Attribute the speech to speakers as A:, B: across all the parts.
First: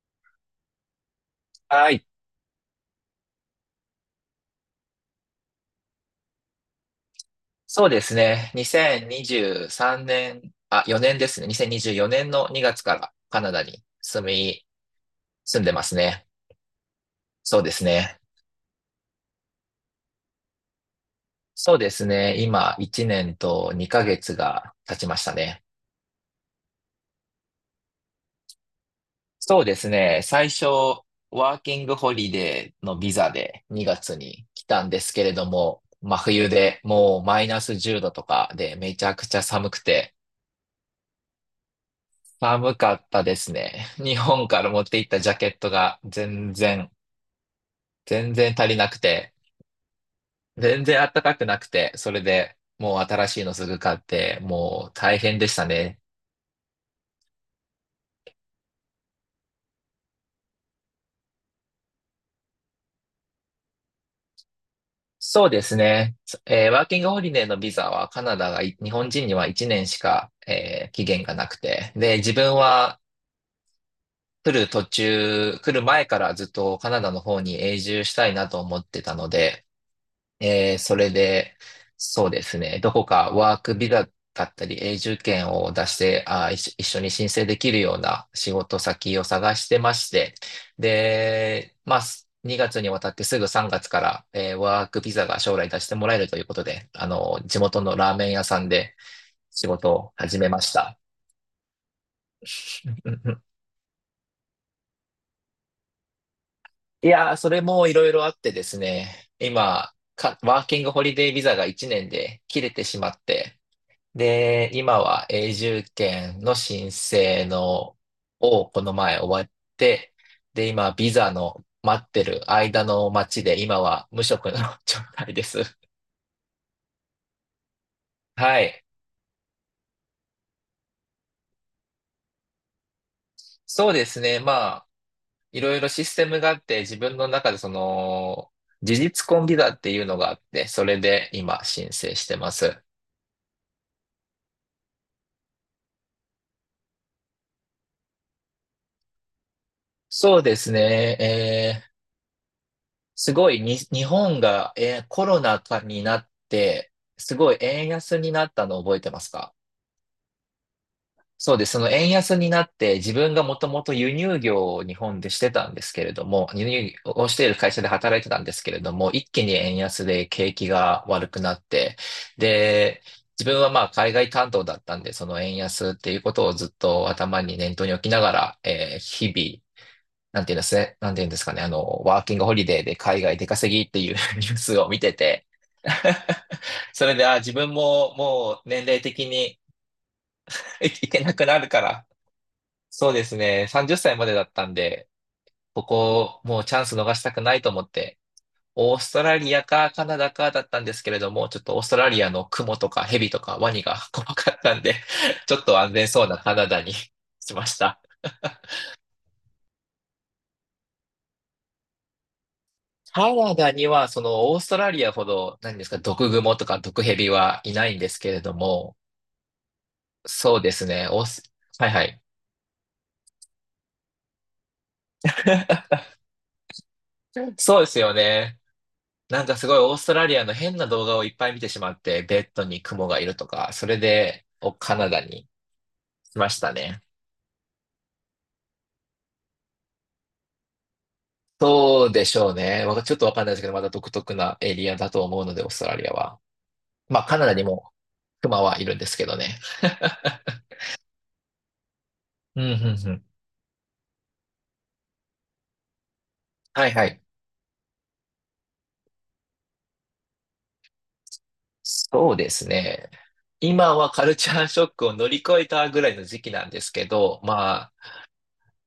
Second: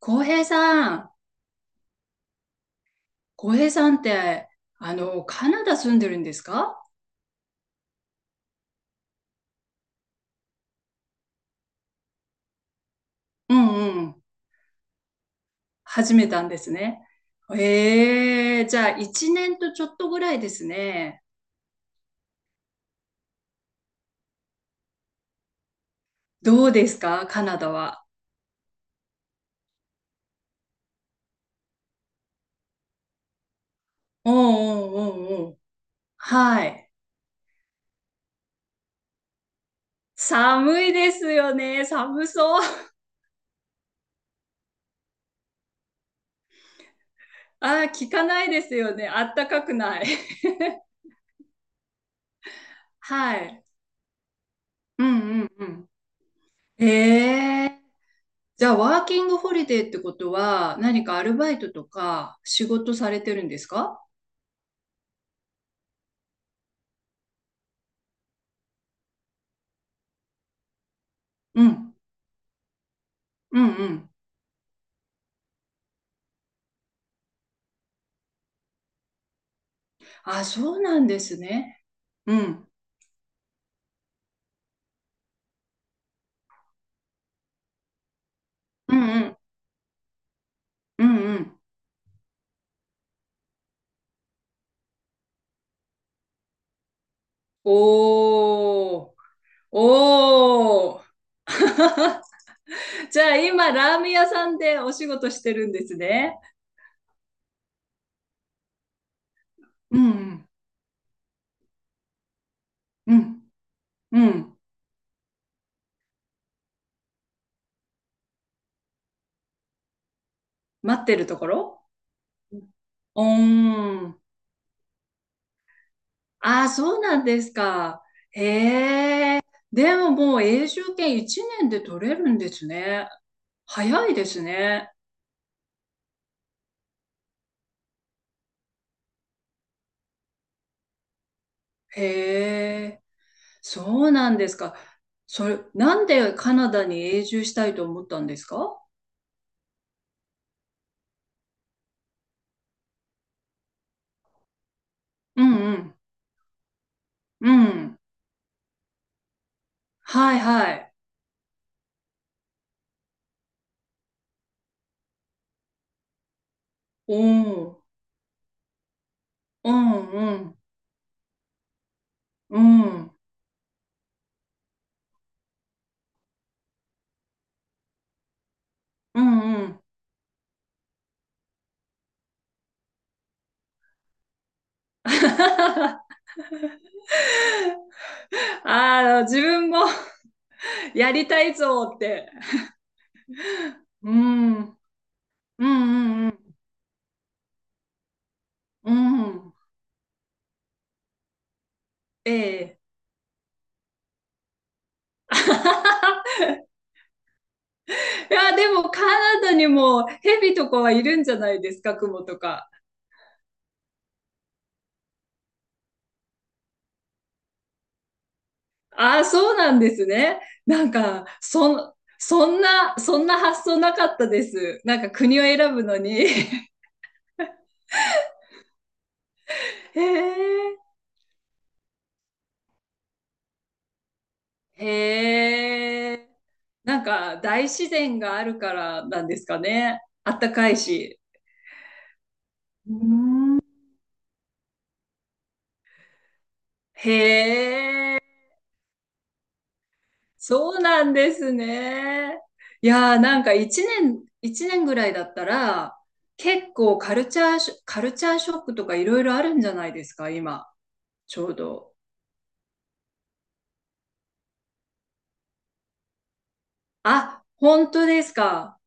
A: 浩平さん、
B: はい。
A: 浩平さんって、カナダ住んでるんですか？
B: そうですね。2023年、あ、4年ですね。2024年の2月からカナ
A: う
B: ダに
A: んうん。
B: 住んでます
A: 始
B: ね。
A: めたんですね。
B: そうですね。
A: ええ、じゃあ、一年とちょっとぐらいですね。
B: そうですね。今、1年と2ヶ月が経ちましたね。
A: どうですか、カナダは？
B: そうですね。最初、ワーキングホリデーのビザで2月
A: うんう
B: に来たん
A: ん
B: ですけれ
A: う
B: ど
A: んうん。
B: も、真冬
A: は
B: で
A: い。
B: もうマイナス10度とかでめちゃくちゃ寒くて、
A: 寒いですよね。寒そう。
B: 寒かったですね。日本から持って行ったジャケットが全然
A: ああ、聞か
B: 全
A: ない
B: 然
A: で
B: 足
A: す
B: りな
A: よ
B: く
A: ね。あっ
B: て、
A: たかくない。
B: 全然暖かくなくて、それでもう新
A: は
B: しいの
A: い。
B: すぐ買って、もう
A: う
B: 大変
A: んう
B: で
A: ん
B: し
A: う
B: た
A: ん。
B: ね。
A: ええ、じゃあ、ワーキングホリデーってことは、何かアルバイトとか仕事されてるんですか？
B: そうですね。ワーキングホリデーのビザはカナダがい日本人には1年しか、期限がなく
A: う
B: て、
A: ん。
B: で、自分は
A: うんうん。
B: 来る前からずっとカナダの方に永住したいなと思ってたので、
A: あ、そう
B: そ
A: なん
B: れ
A: です
B: で、
A: ね。
B: そう
A: う
B: です
A: ん。
B: ね、どこかワークビザだったり永住権を出して、一緒に申請できるような仕事
A: うん
B: 先を
A: うん。
B: 探してまして、
A: うんうん。
B: で、まあ、2月にわたってすぐ3月から、ワークビザが将来出してもらえるということで、地元のラーメン屋さんで
A: おー。
B: 仕事を始めました。
A: おー。
B: うんうん
A: じゃ
B: う
A: あ
B: ん。
A: 今、ラーメン屋さんでお仕事してるんですね。
B: いやー、それもいろいろあってですね、今、
A: うん
B: ワーキングホリデービザが1年で切れてしま
A: う
B: っ
A: ん。
B: て、
A: うん。うん。
B: で、今は永住権の申請のをこの前終わって、で、今
A: 待っ
B: ビ
A: てる
B: ザ
A: とこ
B: の
A: ろ。
B: 待ってる間の
A: う
B: 待ちで今
A: ー
B: は
A: ん。
B: 無職の 状態です。
A: ああ、そうなんですか。
B: はい。
A: へえ。でももう永住権1年で取れるんですね。
B: そうで
A: 早い
B: す
A: で
B: ね。
A: す
B: まあ、
A: ね。
B: いろいろシステムがあって自分の中でその事実婚ビザっていうのがあって、それで今申請してます。
A: へえ。そうなんですか。それ、なんでカナダに永住したいと思ったんですか？
B: そうですね。すごいに、日本が、コロ
A: う
B: ナ禍
A: ん
B: になって、す
A: う
B: ごい
A: ん。う
B: 円
A: ん。
B: 安になったの覚えてますか？
A: はいはい。
B: そうです。その円安になって、自分がもともと輸入業を日本でしてたんですけれども、輸入をしている会
A: お
B: 社
A: ー。
B: で働いてたんですけれども、一気に
A: う
B: 円安
A: ん
B: で
A: う
B: 景
A: ん。
B: 気が悪くなって、
A: う
B: で、
A: ん。
B: 自分はまあ海外担当だったんで、その円安っていうことをずっと念頭に置きながら、
A: う
B: 日
A: ん
B: 々、
A: うん。
B: なんていうんですかね、ワーキングホリデーで海外出稼ぎっていう ニュースを見てて、それで、あ、自分ももう年齢
A: ああ、
B: 的
A: 自
B: に
A: 分も。
B: い
A: や
B: け
A: り
B: な
A: た
B: く
A: い
B: なるか
A: ぞっ
B: ら、
A: て。
B: そうですね。30
A: う
B: 歳までだっ
A: ん。う
B: たん
A: ん
B: で、
A: う
B: こ
A: んう
B: こ
A: ん。
B: もうチャンス逃したくないと思って、
A: う
B: オーストラ
A: ん。
B: リアかカナダかだったんですけれども、ちょっとオーストラリア
A: え
B: のクモ
A: え。
B: とかヘビとかワニが 怖かったんで、ちょっと安全そうな カナダに しました。
A: いや、でもカナダにもヘビとかはいるんじゃないですか、クモとか。
B: カナダにはそのオーストラリアほど、何ですか、毒グモとか毒ヘビはいないんですけれども、
A: ああ、そうなんですね。
B: そうで
A: な
B: す
A: ん
B: ね。オー
A: か、
B: ス、はいはい。
A: そんな発想なかったです。なんか国を選ぶのに。
B: そうですよね。なんかすごいオー
A: へ
B: ストラリアの変
A: え、
B: な動画をいっぱい見てしまって、ベッドに雲がいるとか、それでカナダに
A: へえ。
B: 来ました
A: な
B: ね。
A: んか大自然があるからなんですかね。あったかいし。
B: そうでしょうね。
A: うー
B: ちょっとわかんないです
A: ん。
B: けど、まだ独特なエリアだと思うので、オーストラリアは。まあ、カナダ
A: へ
B: にも
A: え、
B: クマはいるんですけどね。
A: そうなんですね。
B: うん、う
A: い
B: ん、う
A: やー、
B: ん。
A: なんか一年ぐらいだったら、結
B: はい
A: 構
B: はい。
A: カルチャーショックとかいろいろあるんじゃないですか、今、ちょうど。
B: そうですね。今はカルチャーショックを乗り越えたぐらいの時期なんですけど、
A: あ、本
B: ま
A: 当ですか。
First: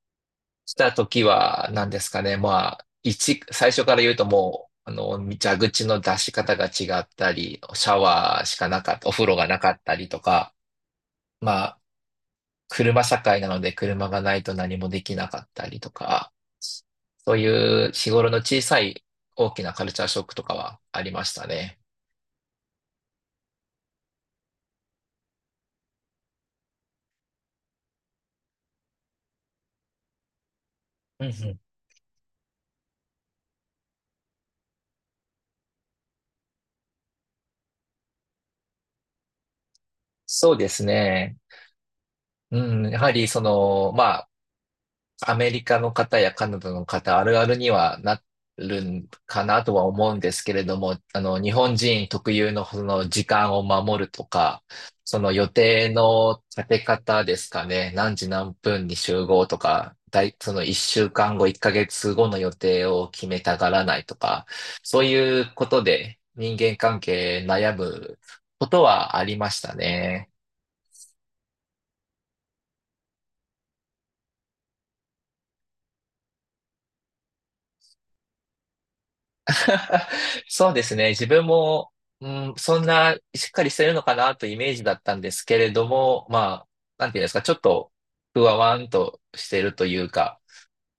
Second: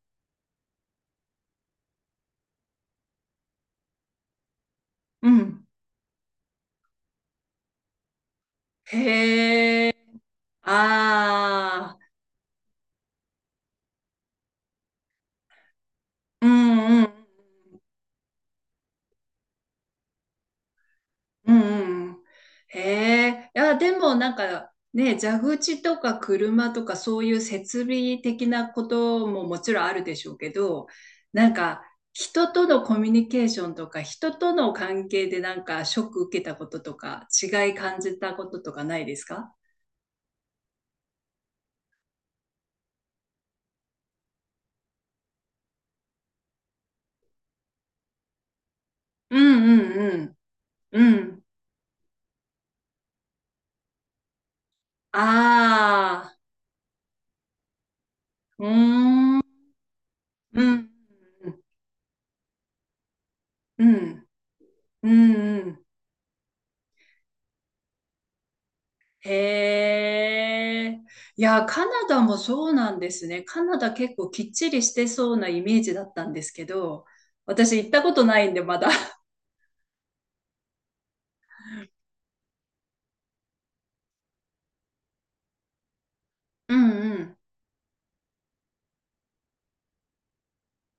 B: した時は、何ですかね。まあ、最初から言うともう、
A: う
B: 蛇
A: ん。
B: 口の出し方が違ったり、シャワーしかなかった、お風呂がなかっ
A: へ
B: た
A: え。
B: りとか、まあ、
A: ああ。
B: 車社会なので車がないと何もできなかったりとか、
A: うんうん。
B: そういう日頃の小さい大きなカルチャーショックとかはありました
A: う
B: ね。
A: んうん。へえ。いや、でもなんかね、蛇口とか車とかそういう設備的なことももちろんあるでしょうけど、
B: うんう
A: なん
B: ん。
A: か人とのコミュニケーションとか人との関係でなんかショック受けたこととか違い感じたこととかないですか？
B: そうですね。うん、やはりその、まアメリカの方やカナダの方あるあるにはなるん
A: う
B: かなと
A: ん
B: は思うん
A: う
B: で
A: ん
B: すけれども、
A: うん。うん。
B: 日本人特有のその時間を守るとか、その予定
A: ああ。
B: の立て方ですかね、何時何
A: うー
B: 分に集
A: ん。
B: 合とか、そ
A: う
B: の一
A: ん、
B: 週間後、1ヶ月後の予定を決めたがら
A: う
B: ないと
A: ん、
B: か、そう
A: うん、
B: いうこ
A: う
B: と
A: ん。
B: で人間関係悩むことはありました
A: へ
B: ね。
A: え。いや、カナダもそうなんですね。カナダ結構きっちりしてそうなイメージだったんですけど、私行ったことないんで、まだ。
B: そうですね。自分も、うん、そんなしっかりしてるのかなというイメージだったんですけれども、まあ、
A: うん
B: なん
A: う
B: ていうんです
A: ん。
B: か、ちょっとふわわんとしてるというか、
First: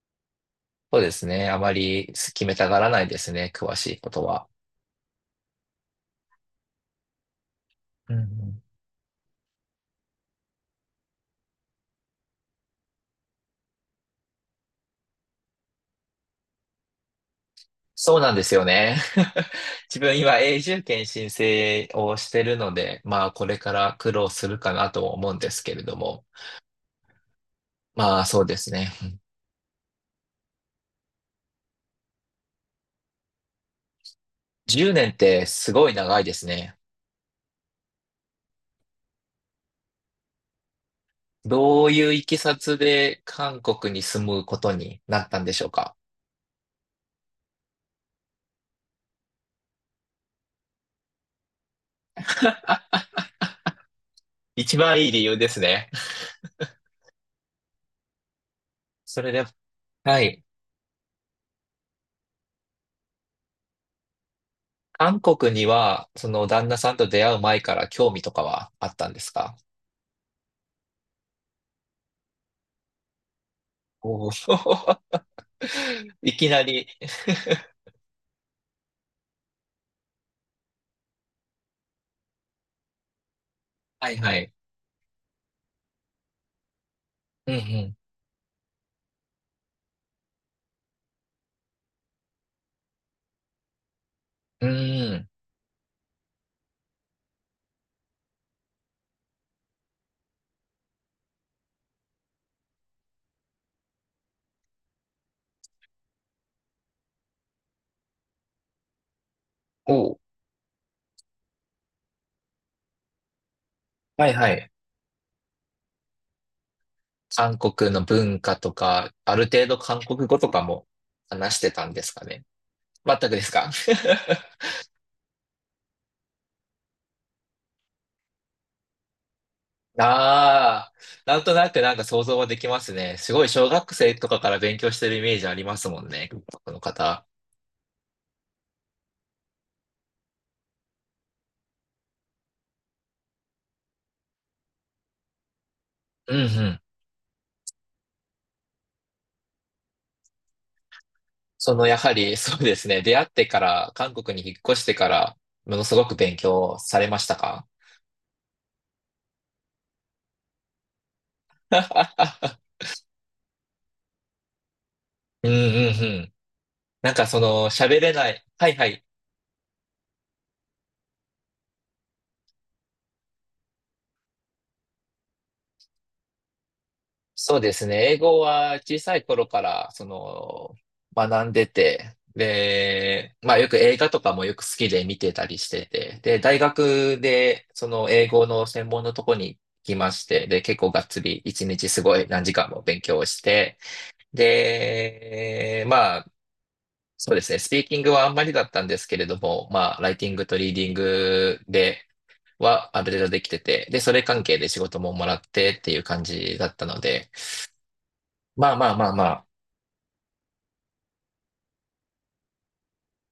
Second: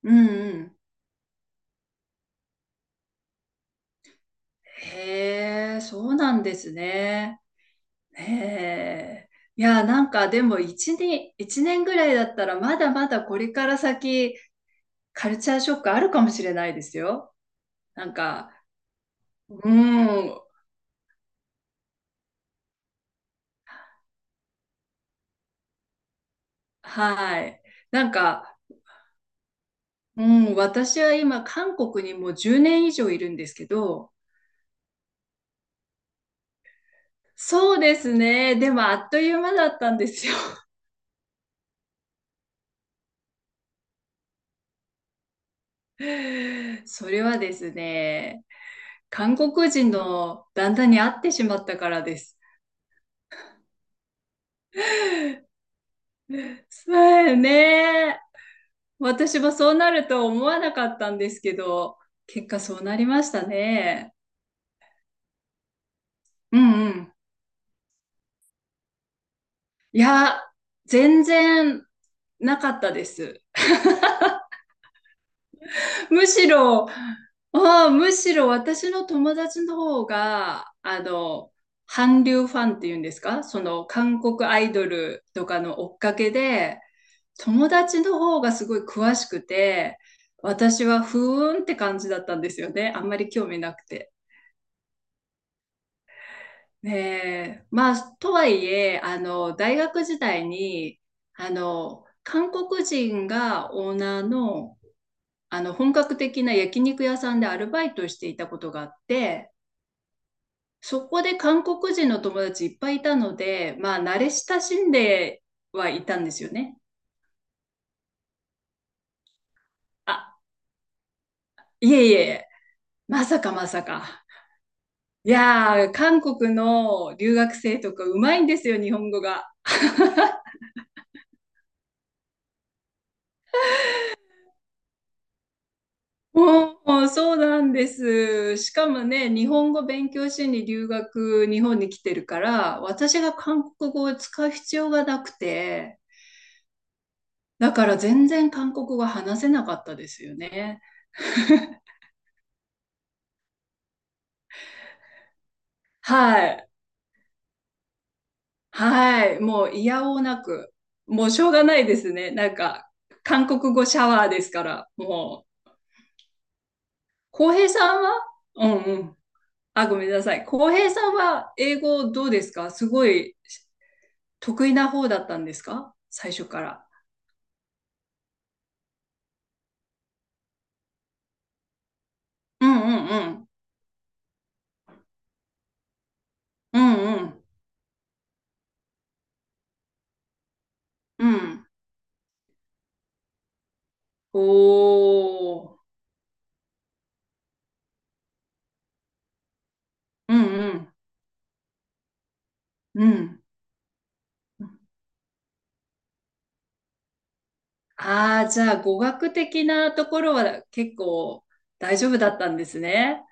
A: うんうん。
B: そうですね。あまり決めたがらないですね。詳しいことは。
A: へえ、そうなんですね。
B: うんう
A: へ
B: ん。
A: え。いや、なんかでも一年ぐらいだったらまだまだこれから先カルチャーショックあるかもしれないですよ。なん
B: そうなんで
A: か、
B: すよね。
A: う
B: 自分今
A: ん、
B: 永住権申請をしてるので、まあこれから苦労するかなと思うんですけれども。
A: はい。なん
B: まあそうで
A: か、
B: すね。
A: うん、私は今、韓国にもう10年以上いるんですけど、
B: 10年ってすごい長いですね。
A: そうですね。でも、あっという間だったんですよ。
B: どういういきさつで韓国に住むことになったんでしょうか？
A: それはですね、韓国人の旦那に会ってしまったからです。
B: 一番いい理由ですね。
A: そうね。
B: それ
A: 私
B: で、
A: もそうなる
B: は
A: と
B: い。
A: 思わなかったんですけど、結果そうなりましたね。
B: 韓国には、その
A: う
B: 旦那
A: んう
B: さんと
A: ん。
B: 出会う前から興味とかはあったんですか？
A: いや、全然なかったです。
B: おー。
A: む
B: い
A: し
B: きなり。
A: ろ、あむしろ私の友達の方が、韓流ファンっていうんですか、その
B: はい
A: 韓
B: は
A: 国
B: い。
A: アイドルとかの追っかけで、
B: う
A: 友
B: ん
A: 達の方がすごい詳しくて、私はふーんって感じだったんですよね。あんまり興味なくて。
B: うん。うん。
A: ねえ、まあ、とはいえ、大学時代に、韓国人がオーナーのあの本格的な焼肉屋さんでアルバイトしていたことがあって、
B: おー。
A: そこで韓国人の友達いっぱいいたので、まあ慣
B: は
A: れ
B: いは
A: 親
B: い。
A: しんではいたんですよね。
B: 韓国の文化とか、ある程度韓国語
A: あ、
B: とかも話してたん
A: い
B: で
A: え
B: す
A: い
B: かね？
A: え、
B: 全
A: ま
B: く
A: さ
B: です
A: かま
B: か？
A: さか。いやー、韓国の留学生とかうまいんですよ、日本語が。
B: ああ、なんとなくなんか想像はできますね。すごい小学生とかから勉強してるイメージありますもんね、韓国の
A: おお、
B: 方。
A: そうなんです。しかもね、日本語勉強しに留学、日本に来てるから、私が韓国語を使う必要がなくて、
B: うんうん。
A: だから全然韓国語話せなかったですよね。
B: そのやはり そうですね、出会ってから、韓国に引っ越してから、ものすごく勉
A: はい。
B: 強されましたか？
A: はい。もう嫌おうなく。もうしょうがないですね。なん か、韓国語シャワーですから、も
B: う
A: う。
B: んうんうん。なんかそ
A: 浩平
B: の
A: さ
B: 喋
A: んは。
B: れない。
A: う
B: はい
A: ん
B: は
A: う
B: い。
A: ん。あ、ごめんなさい。浩平さんは英語どうですか？すごい得意な方だったんですか、最初から。
B: そうですね。英語は小さい頃から、学んでて、
A: うんうんう
B: で、
A: ん。
B: まあよく映画とかもよく好きで見てたりしてて、で、大
A: うん
B: 学
A: うん。
B: でその英語の専門のとこに来まして、で、結構がっつ
A: う
B: り
A: ん。
B: 1日すごい何時間も勉強をして、
A: おー。
B: で、まあ、そうですね。スピーキングはあんまりだったんですけれども、まあ、ライティ
A: う
B: ン
A: ん
B: グとリ
A: う
B: ーディン
A: ん。
B: グではあ
A: う
B: る程度
A: ん。
B: できてて、で、それ関係で仕事ももらってっていう感じだったので、
A: ああ、じ
B: ま
A: ゃ
B: あ
A: あ
B: まあ
A: 語
B: まあ
A: 学
B: ま
A: 的なところは結構大丈夫だったんですね。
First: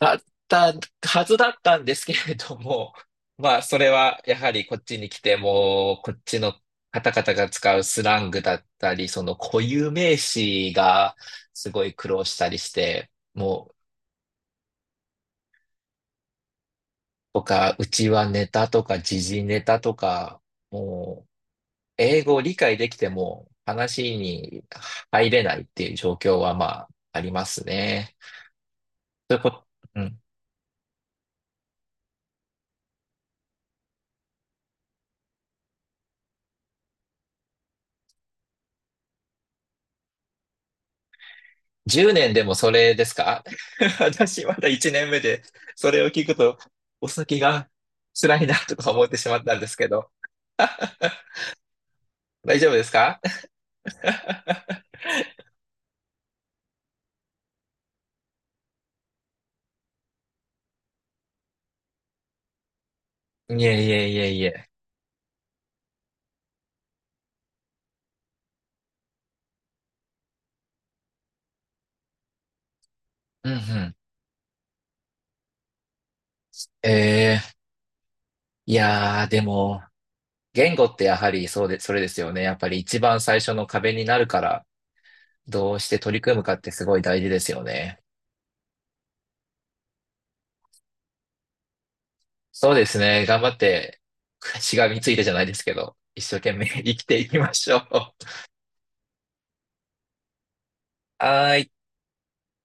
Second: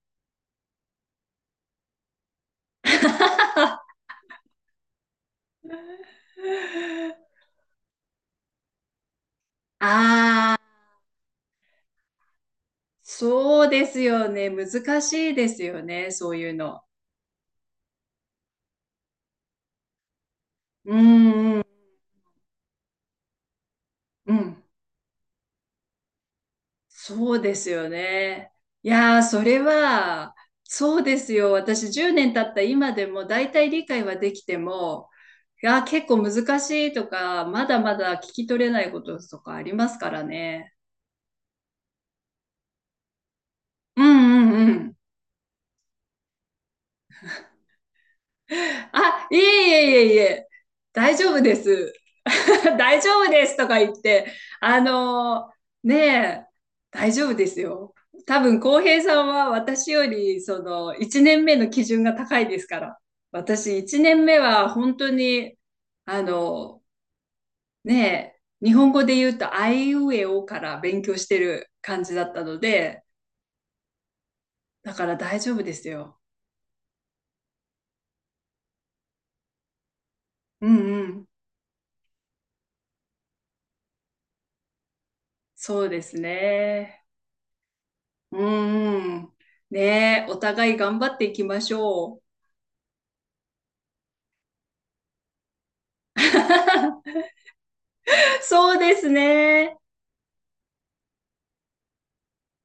B: だったはずだったんですけれども、まあ、それはやはりこっちに来ても、こっちの方々 が使うスラングだったり、その固有名
A: あ
B: 詞
A: あ、
B: がすごい苦労したりして、
A: そ
B: も
A: う
B: う、
A: ですよね。難しいですよね。そういうの。
B: とかうちはネタとか時事ネタとか、
A: う
B: もう、
A: んうん
B: 英語を理解できても話
A: うん。
B: に入れないっていう状況はまあ、あり
A: そう
B: ま
A: で
B: す
A: すよ
B: ね。
A: ね。いやー、
B: そういう
A: そ
B: こ
A: れ
B: と、うん。
A: は、そうですよ。私10年経った今でも大体理解はできても、いやー、結構難しいとか、まだまだ聞き取れないこととかありますからね。
B: 10年でもそれですか？
A: うん
B: 私
A: う
B: まだ
A: んう
B: 1
A: ん。
B: 年目で、それを聞くと、お先が辛いなとか 思って
A: あ、
B: しま
A: いえ
B: ったんで
A: い
B: すけ
A: え
B: ど。
A: いえいえ、大丈夫です。
B: 大丈夫 です
A: 大丈
B: か？
A: 夫ですとか言っ て、あのねえ、大丈夫ですよ。多分、浩平さんは私より、1年目の基準が高いですから。
B: い
A: 私、
B: えい
A: 1
B: えい
A: 年
B: え
A: 目
B: いえ。
A: は本当に、あのねえ、日本語で言うと、あいうえおから勉強してる感じだったので、
B: うんうん。
A: だから大丈夫ですよ。
B: えー、いやー、でも、
A: う
B: 言
A: ん
B: 語って
A: う
B: や
A: ん、
B: はりそうで、それですよね。やっぱり一番最初の壁になるから、どう
A: そ
B: し
A: う
B: て
A: で
B: 取
A: す
B: り組むかってすごい
A: ね。
B: 大事ですよね。
A: うーん。ねえ、お互い頑張っていきましょう。
B: そうですね。頑張って、しがみついてじゃないですけど、一生懸命生きて いきましょう。は
A: そうですね。
B: ーい。